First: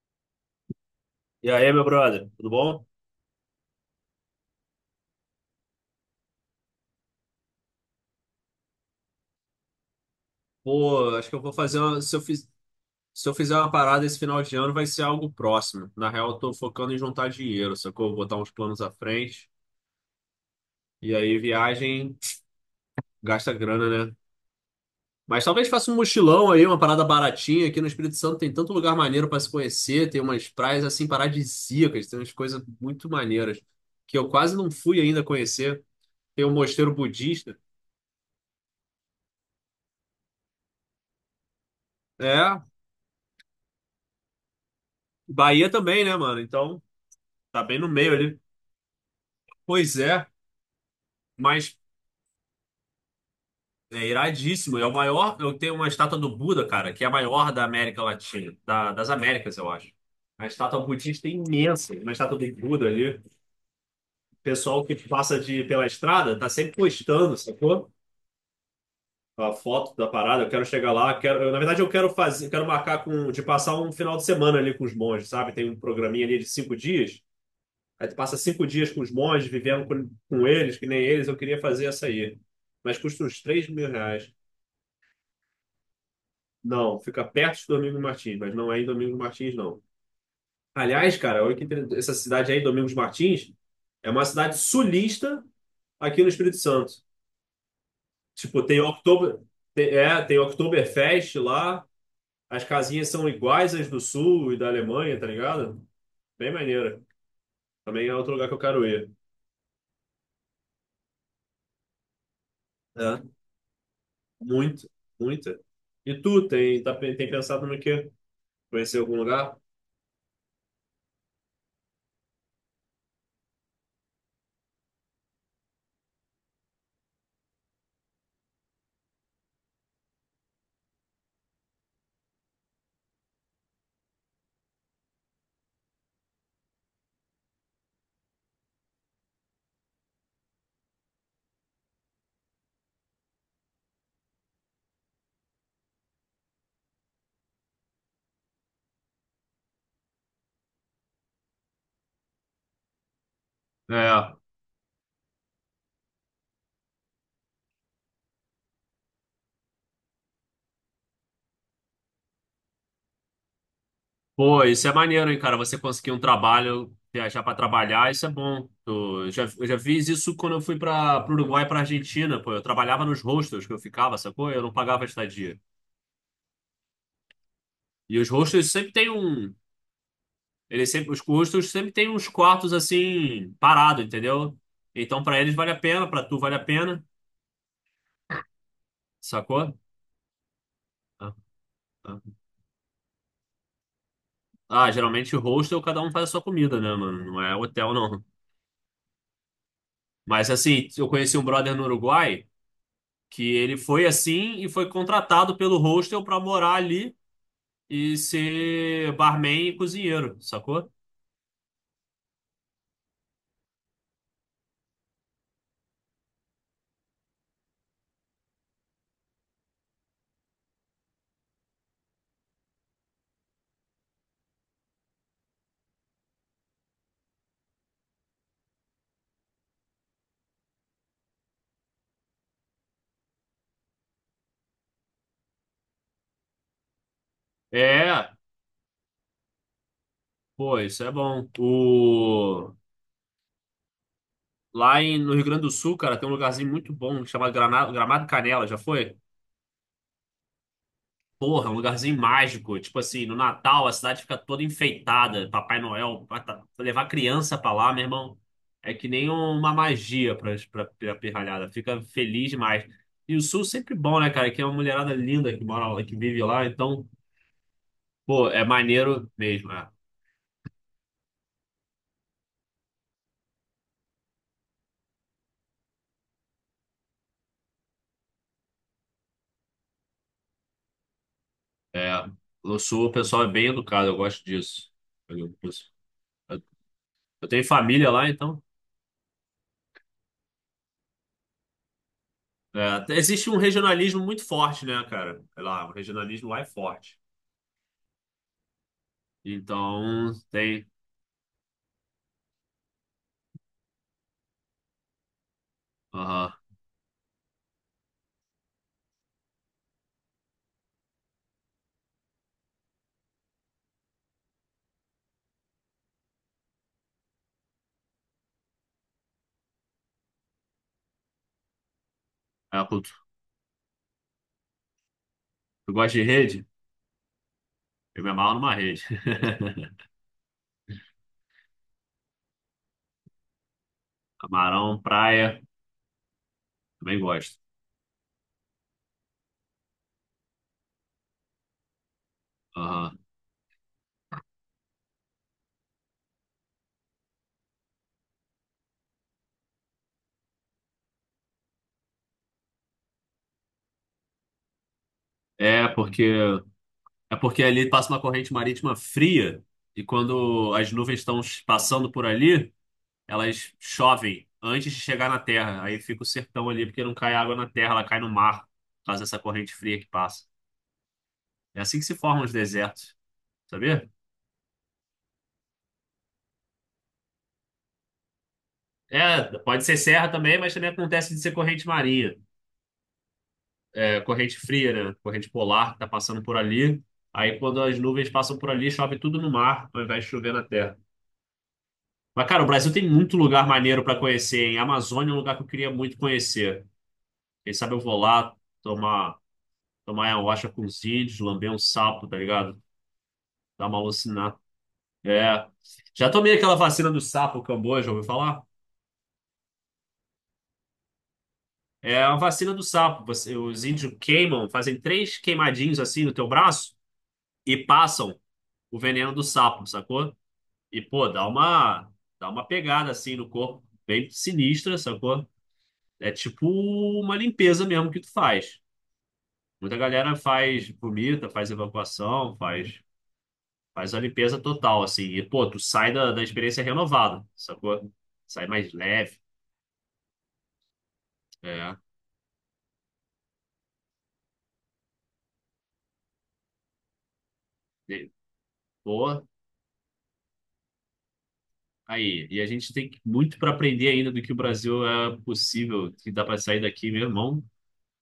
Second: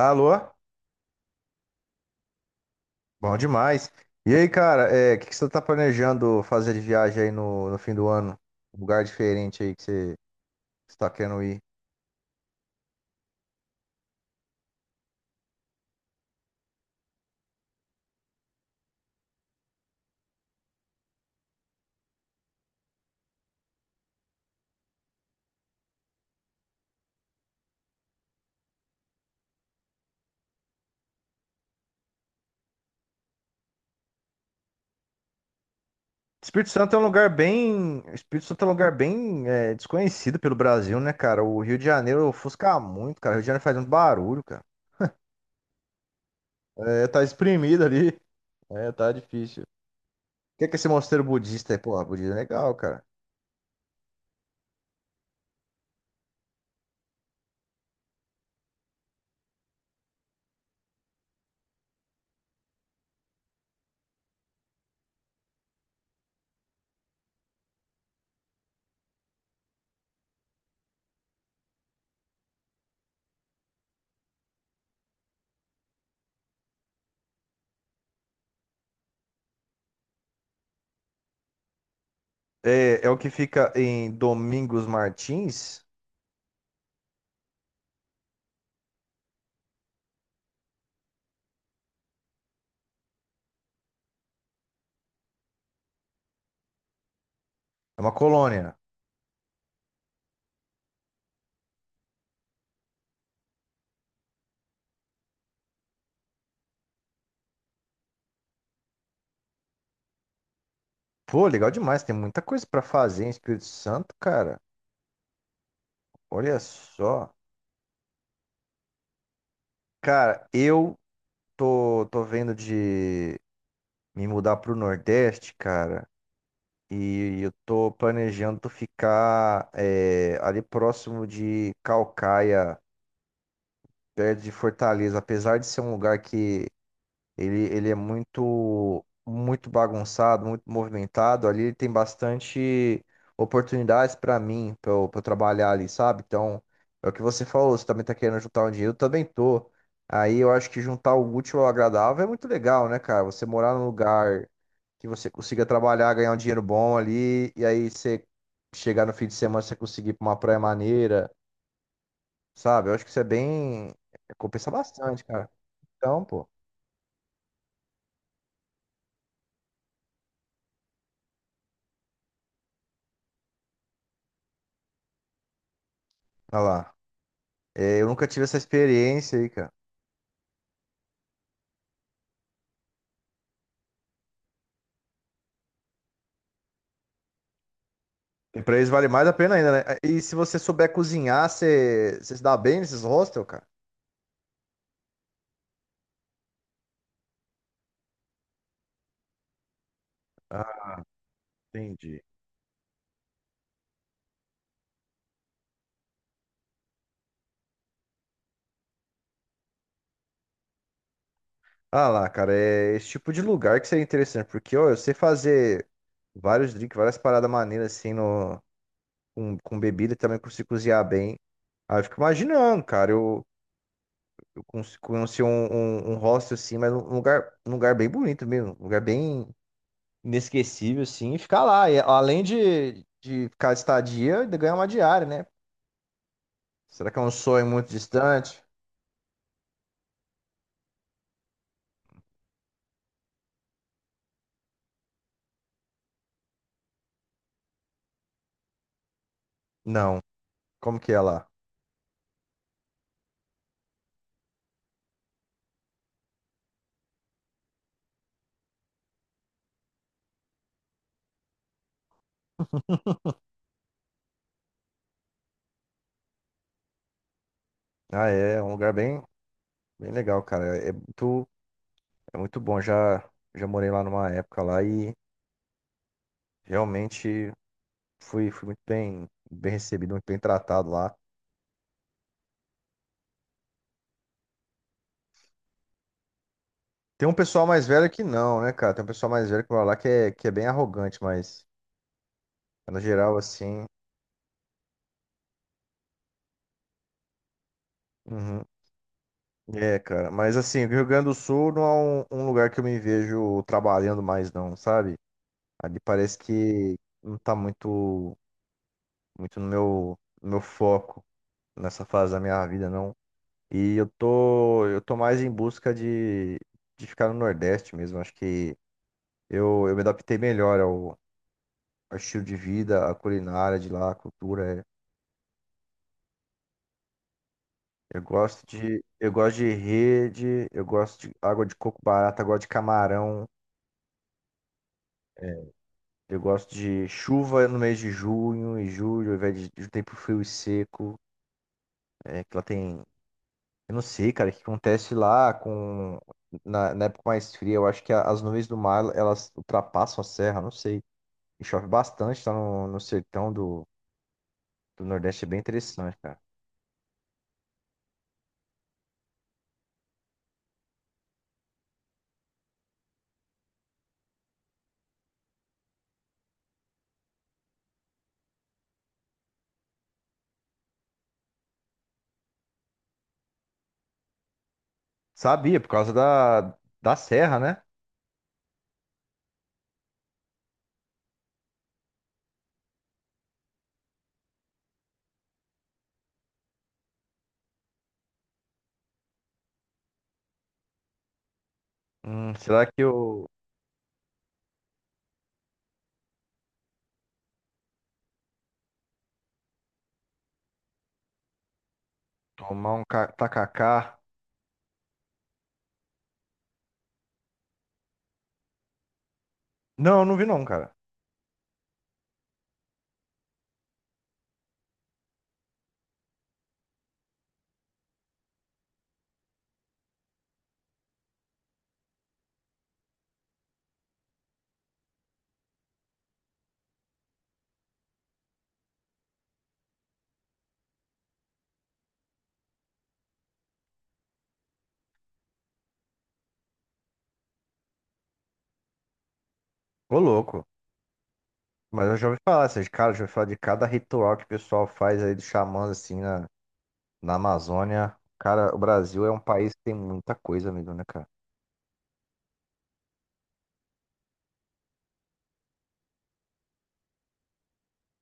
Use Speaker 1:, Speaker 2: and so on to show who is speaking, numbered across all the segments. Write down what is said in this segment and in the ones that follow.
Speaker 1: Alô?
Speaker 2: E aí, meu brother, tudo bom?
Speaker 1: Bom demais. E aí, cara, o que você tá planejando fazer de viagem aí no fim do ano? Um lugar diferente aí que você está
Speaker 2: Pô, acho que eu
Speaker 1: querendo
Speaker 2: vou
Speaker 1: ir.
Speaker 2: fazer uma. Se eu fizer uma parada esse final de ano, vai ser algo próximo. Na real, eu tô focando em juntar dinheiro, sacou? Vou botar uns planos à frente. E aí, viagem gasta grana, né? Mas talvez faça um mochilão aí, uma parada baratinha. Aqui no Espírito Santo tem tanto lugar maneiro pra se conhecer, tem umas praias assim paradisíacas, tem umas coisas muito maneiras que eu quase não fui ainda conhecer. Tem um
Speaker 1: Espírito Santo
Speaker 2: mosteiro
Speaker 1: é um lugar
Speaker 2: budista.
Speaker 1: bem, desconhecido pelo Brasil, né, cara? O Rio de Janeiro
Speaker 2: É,
Speaker 1: ofusca muito, cara. O Rio de Janeiro faz muito barulho, cara.
Speaker 2: Bahia também, né, mano? Então,
Speaker 1: É, tá
Speaker 2: tá bem
Speaker 1: espremido
Speaker 2: no meio
Speaker 1: ali.
Speaker 2: ali.
Speaker 1: É, tá difícil. O
Speaker 2: Pois é.
Speaker 1: que esse mosteiro budista é?
Speaker 2: Mas
Speaker 1: Pô, budista é legal, cara.
Speaker 2: é iradíssimo. É o maior. Eu tenho uma estátua do Buda, cara, que é a maior da América Latina, das Américas, eu acho. A estátua budista é imensa, uma estátua do Buda ali. O pessoal que passa pela estrada tá sempre postando, sacou? A foto da parada, eu quero chegar lá, quero, eu, na verdade eu quero fazer, quero marcar de passar um final de semana ali com os monges, sabe? Tem um programinha ali de 5 dias, aí tu passa 5 dias com os monges, vivendo com eles, que nem eles, eu queria fazer essa aí. Mas
Speaker 1: É, é o
Speaker 2: custa
Speaker 1: que
Speaker 2: uns três
Speaker 1: fica
Speaker 2: mil
Speaker 1: em
Speaker 2: reais.
Speaker 1: Domingos Martins.
Speaker 2: Não, fica perto de Domingos Martins, mas não é em Domingos Martins, não. Aliás, cara, olha que interessante, essa cidade aí, Domingos Martins, é uma cidade sulista aqui no Espírito Santo.
Speaker 1: É uma
Speaker 2: Tipo,
Speaker 1: colônia.
Speaker 2: tem Oktober, tem, tem Oktoberfest lá, as casinhas são iguais às do Sul e da Alemanha, tá ligado? Bem maneira. Também é outro lugar que eu quero ir.
Speaker 1: Pô, legal demais. Tem muita coisa pra fazer
Speaker 2: É.
Speaker 1: em Espírito Santo, cara.
Speaker 2: Muito, muito. E tu,
Speaker 1: Olha
Speaker 2: tem
Speaker 1: só.
Speaker 2: pensado no quê? Conhecer algum lugar?
Speaker 1: Cara, tô vendo de me mudar pro Nordeste, cara. E eu tô planejando ficar ali próximo de Calcaia, perto de Fortaleza. Apesar de ser um lugar que ele é muito bagunçado, muito movimentado. Ali ele tem bastante oportunidades para mim, para eu, pra eu trabalhar ali, sabe? Então, é o que você falou, você também tá querendo juntar um dinheiro, eu também tô. Aí eu acho que juntar o útil ao agradável é muito legal, né, cara? Você morar num
Speaker 2: É.
Speaker 1: lugar que você consiga trabalhar, ganhar um dinheiro bom ali, e aí você chegar no fim de semana, você conseguir ir pra uma praia maneira, sabe? Eu acho que isso é bem.
Speaker 2: Pô,
Speaker 1: Compensa
Speaker 2: isso é
Speaker 1: bastante,
Speaker 2: maneiro, hein,
Speaker 1: cara.
Speaker 2: cara? Você conseguir um
Speaker 1: Então, pô,
Speaker 2: trabalho, viajar pra trabalhar, isso é bom. Eu já fiz isso quando eu fui para o Uruguai, para Argentina, pô. Eu trabalhava nos hostels que eu ficava, sacou? Eu não pagava estadia.
Speaker 1: olha lá. É, eu
Speaker 2: E
Speaker 1: nunca
Speaker 2: os
Speaker 1: tive essa
Speaker 2: hostels sempre tem
Speaker 1: experiência aí,
Speaker 2: um,
Speaker 1: cara.
Speaker 2: eles sempre, os hostels sempre tem uns quartos assim parado, entendeu? Então pra eles vale a pena, pra tu vale a pena,
Speaker 1: E pra eles vale mais a pena ainda,
Speaker 2: sacou?
Speaker 1: né? E se você souber
Speaker 2: Ah,
Speaker 1: cozinhar,
Speaker 2: ah.
Speaker 1: você se dá bem nesses hostels, cara?
Speaker 2: Ah, geralmente hostel cada um faz a sua comida, né, mano? Não é hotel não. Mas assim,
Speaker 1: Ah,
Speaker 2: eu conheci um brother no
Speaker 1: entendi.
Speaker 2: Uruguai. Que ele foi assim e foi contratado pelo hostel para morar ali e ser barman e cozinheiro, sacou?
Speaker 1: Ah lá, cara, é esse tipo de lugar que seria interessante, porque, ó, eu sei fazer vários drinks, várias paradas maneiras, assim, no, com bebida, e também consigo cozinhar bem. Aí eu fico imaginando, cara, eu cons- conheci um hostel, assim, mas um lugar bem bonito mesmo, um lugar bem inesquecível, assim, e ficar lá. De ficar estadia, ainda ganhar uma diária, né? Será que é um sonho muito
Speaker 2: É,
Speaker 1: distante?
Speaker 2: pô, isso é bom. O... Lá no Rio Grande do Sul, cara, tem um lugarzinho muito bom chamado Gramado Canela, já foi?
Speaker 1: Não. Como que é lá?
Speaker 2: Porra, um lugarzinho mágico. Tipo assim, no Natal a cidade fica toda enfeitada. Papai Noel, pra levar criança pra lá, meu irmão, é que nem uma magia pra pirralhada. Fica feliz demais. E o Sul sempre bom, né, cara? Que é uma mulherada linda que mora lá, que vive lá. Então,
Speaker 1: Ah,
Speaker 2: pô,
Speaker 1: é, é
Speaker 2: é
Speaker 1: um lugar bem,
Speaker 2: maneiro mesmo, né?
Speaker 1: bem legal, cara. É muito bom. Já morei lá numa época lá e realmente fui muito bem, bem recebido, muito bem tratado lá.
Speaker 2: É, no Sul o pessoal é bem educado, eu gosto disso. Eu, eu-
Speaker 1: Tem um
Speaker 2: eu tenho
Speaker 1: pessoal mais velho
Speaker 2: família
Speaker 1: que
Speaker 2: lá,
Speaker 1: não,
Speaker 2: então.
Speaker 1: né, cara? Tem um pessoal mais velho que mora lá que é bem arrogante, mas no
Speaker 2: É,
Speaker 1: geral,
Speaker 2: existe um
Speaker 1: assim.
Speaker 2: regionalismo muito forte, né, cara? Sei lá, o regionalismo lá é forte.
Speaker 1: Uhum. É, cara,
Speaker 2: Então,
Speaker 1: mas assim,
Speaker 2: tem,
Speaker 1: o Rio Grande do Sul não é um lugar que eu me vejo trabalhando mais, não, sabe? Ali parece
Speaker 2: aham.
Speaker 1: que não tá muito no no meu foco nessa fase da minha vida, não. E eu tô mais em busca de ficar no Nordeste mesmo. Acho que eu me adaptei melhor ao estilo de
Speaker 2: É uma
Speaker 1: vida,
Speaker 2: cultu-
Speaker 1: à culinária de lá, à cultura. É.
Speaker 2: Tu gosta de rede? Eu me amarro numa rede.
Speaker 1: Eu gosto de rede, eu gosto de água de coco barata, eu gosto de camarão.
Speaker 2: Camarão, praia,
Speaker 1: É. Eu gosto de
Speaker 2: também gosto.
Speaker 1: chuva no mês de junho e julho, ao invés de tempo frio e seco. É, que lá tem.
Speaker 2: Aham.
Speaker 1: Eu não sei, cara, o que acontece lá com. Na época mais fria, eu acho que as nuvens do mar elas ultrapassam a serra, não sei. E chove bastante, tá no sertão do Nordeste, é bem
Speaker 2: É
Speaker 1: interessante, cara.
Speaker 2: porque é porque ali passa uma corrente marítima fria e quando as nuvens estão passando por ali, elas chovem antes de chegar na terra. Aí fica o sertão ali porque não cai água na terra, ela cai no mar por causa dessa corrente fria que passa. É assim que se formam os desertos, sabia?
Speaker 1: Sabia, por causa da serra, né?
Speaker 2: É, pode ser serra também, mas também acontece de ser corrente marinha. É, corrente fria, né? Corrente polar que está passando por ali. Aí, quando as nuvens passam por ali, chove tudo no mar, ao invés de chover na terra. Mas, cara, o
Speaker 1: Será que
Speaker 2: Brasil tem muito
Speaker 1: eu
Speaker 2: lugar maneiro para conhecer, hein? A Amazônia é um lugar que eu queria muito conhecer. Quem sabe eu vou lá tomar, tomar ayahuasca com os índios, lamber um sapo, tá ligado?
Speaker 1: tomar um
Speaker 2: Dar uma
Speaker 1: tacacá?
Speaker 2: alucinada. É. Já tomei aquela vacina do sapo, o Camboja, ouviu falar?
Speaker 1: Não, eu não vi não, cara.
Speaker 2: É a vacina do sapo. Você- os índios queimam, fazem três queimadinhos assim no teu braço e passam o veneno do sapo, sacou? E, pô, dá uma pegada assim no corpo, bem sinistra, sacou? É tipo uma limpeza mesmo que tu faz. Muita galera faz, vomita, faz evacuação, faz a limpeza total, assim. E, pô, tu sai da experiência renovada, sacou? Sai mais leve.
Speaker 1: Ô, louco.
Speaker 2: É.
Speaker 1: Mas eu já ouvi falar, assim, de cara, já ouvi falar de cada ritual que o pessoal faz aí dos xamãs, assim, na Amazônia.
Speaker 2: E,
Speaker 1: Cara, o Brasil é um
Speaker 2: pô,
Speaker 1: país que tem muita coisa mesmo, né, cara?
Speaker 2: aí. E a gente tem muito para aprender ainda do que o Brasil é possível, que dá para sair daqui, meu irmão.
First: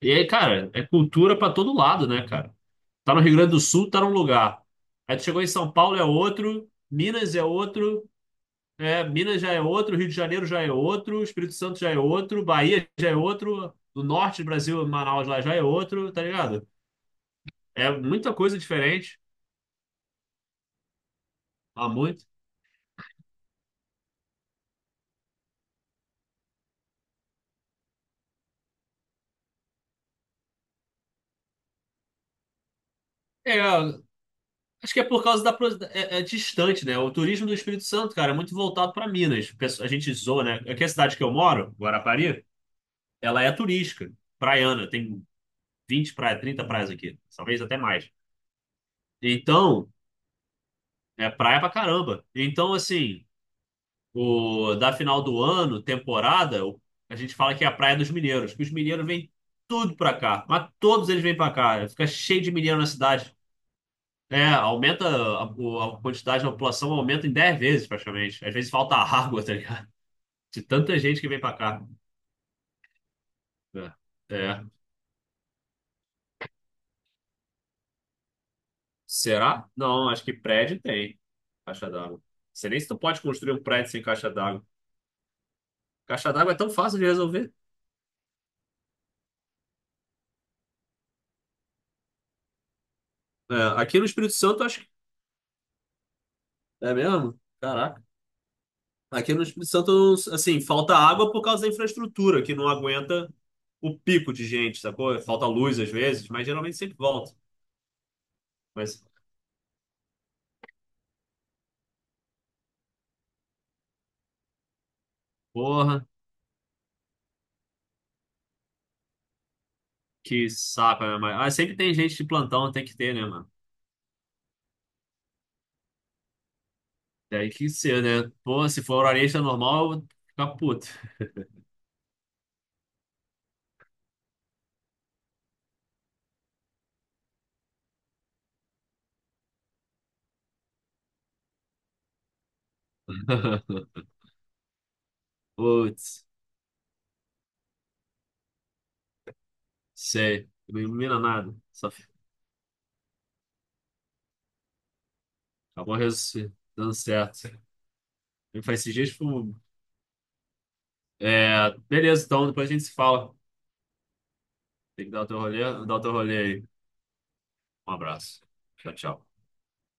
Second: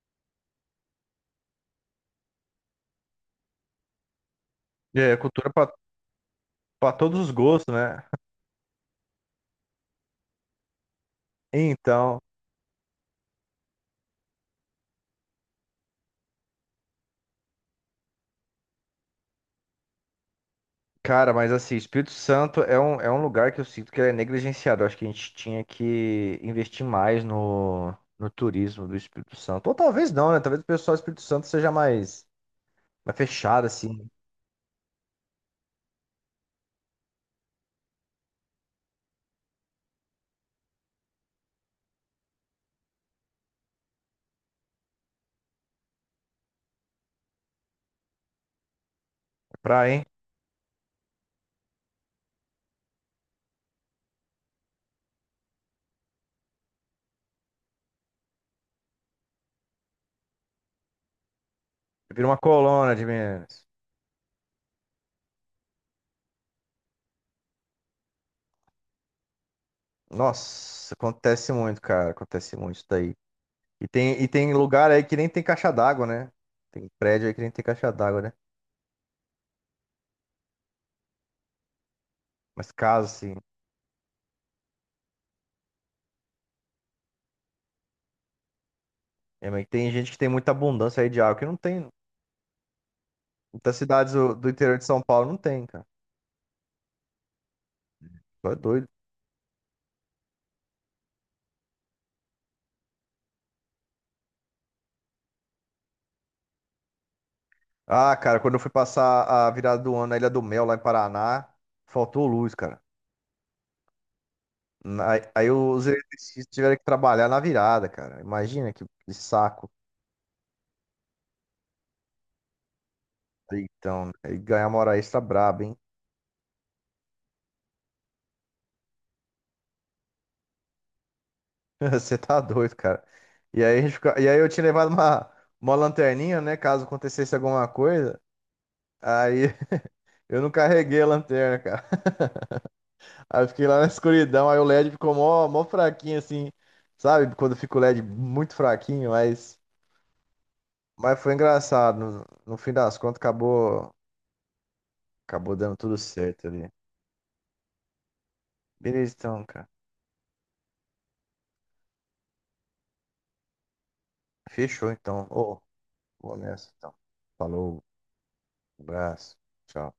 Speaker 2: E aí, cara, é cultura para todo lado, né, cara? Tá no Rio Grande do Sul, tá num lugar.
Speaker 1: É,
Speaker 2: Aí tu chegou em
Speaker 1: cultura
Speaker 2: São Paulo, é outro.
Speaker 1: pra todos os
Speaker 2: Minas é
Speaker 1: gostos, né?
Speaker 2: outro. É, Minas já é outro. Rio de Janeiro já é outro. Espírito Santo já é
Speaker 1: Então,
Speaker 2: outro. Bahia já é outro. Do norte do Brasil, Manaus lá já é outro, tá ligado? É muita coisa diferente.
Speaker 1: cara, mas assim,
Speaker 2: Há
Speaker 1: Espírito
Speaker 2: muito.
Speaker 1: Santo é é um lugar que eu sinto que ele é negligenciado. Eu acho que a gente tinha que investir mais no turismo do Espírito Santo. Ou talvez não, né? Talvez o pessoal do Espírito Santo seja mais, mais
Speaker 2: É,
Speaker 1: fechado, assim,
Speaker 2: acho que é por causa da. É, é distante, né? O turismo do Espírito Santo, cara, é muito voltado para Minas. A gente zoa, né? Aqui a cidade que eu moro, Guarapari, ela é turística, praiana. Tem 20 praias, 30 praias aqui, talvez até mais.
Speaker 1: pra,
Speaker 2: Então.
Speaker 1: hein?
Speaker 2: É praia pra caramba. Então, assim, o da final do ano, temporada, a gente fala que é a praia dos mineiros, que os mineiros vêm tudo pra cá, mas todos eles vêm pra cá. Fica
Speaker 1: Vira uma
Speaker 2: cheio de mineiro na
Speaker 1: colônia de
Speaker 2: cidade.
Speaker 1: Minas.
Speaker 2: É, aumenta a quantidade da população, aumenta em 10 vezes praticamente. Às vezes falta água, tá ligado? De
Speaker 1: Nossa,
Speaker 2: tanta gente que vem
Speaker 1: acontece
Speaker 2: pra cá.
Speaker 1: muito, cara. Acontece muito isso daí.
Speaker 2: É.
Speaker 1: E tem
Speaker 2: É.
Speaker 1: lugar aí que nem tem caixa d'água, né? Tem prédio aí que nem tem caixa d'água, né?
Speaker 2: Será? Não, acho que prédio tem caixa d'água. Você
Speaker 1: Mas
Speaker 2: nem se tu
Speaker 1: casa,
Speaker 2: pode
Speaker 1: assim.
Speaker 2: construir um prédio sem caixa d'água. Caixa d'água é tão fácil de resolver.
Speaker 1: É, mas tem gente que tem muita abundância aí de água que não tem. Muitas
Speaker 2: É, aqui no
Speaker 1: cidades
Speaker 2: Espírito
Speaker 1: do
Speaker 2: Santo,
Speaker 1: interior
Speaker 2: acho.
Speaker 1: de São Paulo não tem, cara.
Speaker 2: É mesmo? Caraca.
Speaker 1: Só é doido.
Speaker 2: Aqui no Espírito Santo, assim, falta água por causa da infraestrutura, que não aguenta o pico de gente, sacou? Falta luz às vezes, mas geralmente sempre volta.
Speaker 1: Ah, cara, quando eu fui
Speaker 2: Mas,
Speaker 1: passar a virada do ano na Ilha do Mel, lá em Paraná, faltou luz, cara. Na- Aí, os
Speaker 2: porra,
Speaker 1: eletricistas tiveram que trabalhar na virada, cara. Imagina que saco.
Speaker 2: que saco, né? Mas, ah, sempre tem gente de plantão, tem que ter, né, mano?
Speaker 1: Então, aí ganhar uma hora extra braba, hein?
Speaker 2: Tem que ser, né? Pô, se for horário normal, eu vou ficar puto.
Speaker 1: Você tá doido, cara. E aí, a gente fica- e aí eu tinha levado uma lanterninha, né? Caso acontecesse alguma coisa. Aí eu não carreguei a lanterna, cara. Aí eu fiquei lá na escuridão, aí o LED ficou mó fraquinho,
Speaker 2: Putz,
Speaker 1: assim. Sabe? Quando fica o LED muito fraquinho,
Speaker 2: sei. Não
Speaker 1: mas
Speaker 2: ilumina
Speaker 1: foi
Speaker 2: nada. Só
Speaker 1: engraçado.
Speaker 2: f-
Speaker 1: No fim das contas, acabou dando
Speaker 2: acabou
Speaker 1: tudo
Speaker 2: res-
Speaker 1: certo ali.
Speaker 2: dando certo. E faz esses dias,
Speaker 1: Beleza,
Speaker 2: tipo,
Speaker 1: então, cara.
Speaker 2: é, beleza, então depois a gente se fala.
Speaker 1: Fechou,
Speaker 2: Tem que dar
Speaker 1: então.
Speaker 2: o teu
Speaker 1: Ô,
Speaker 2: rolê, dar o teu
Speaker 1: vou
Speaker 2: rolê aí.
Speaker 1: nessa, então. Falou,
Speaker 2: Um abraço. Tchau, tchau.
Speaker 1: abraço, tchau.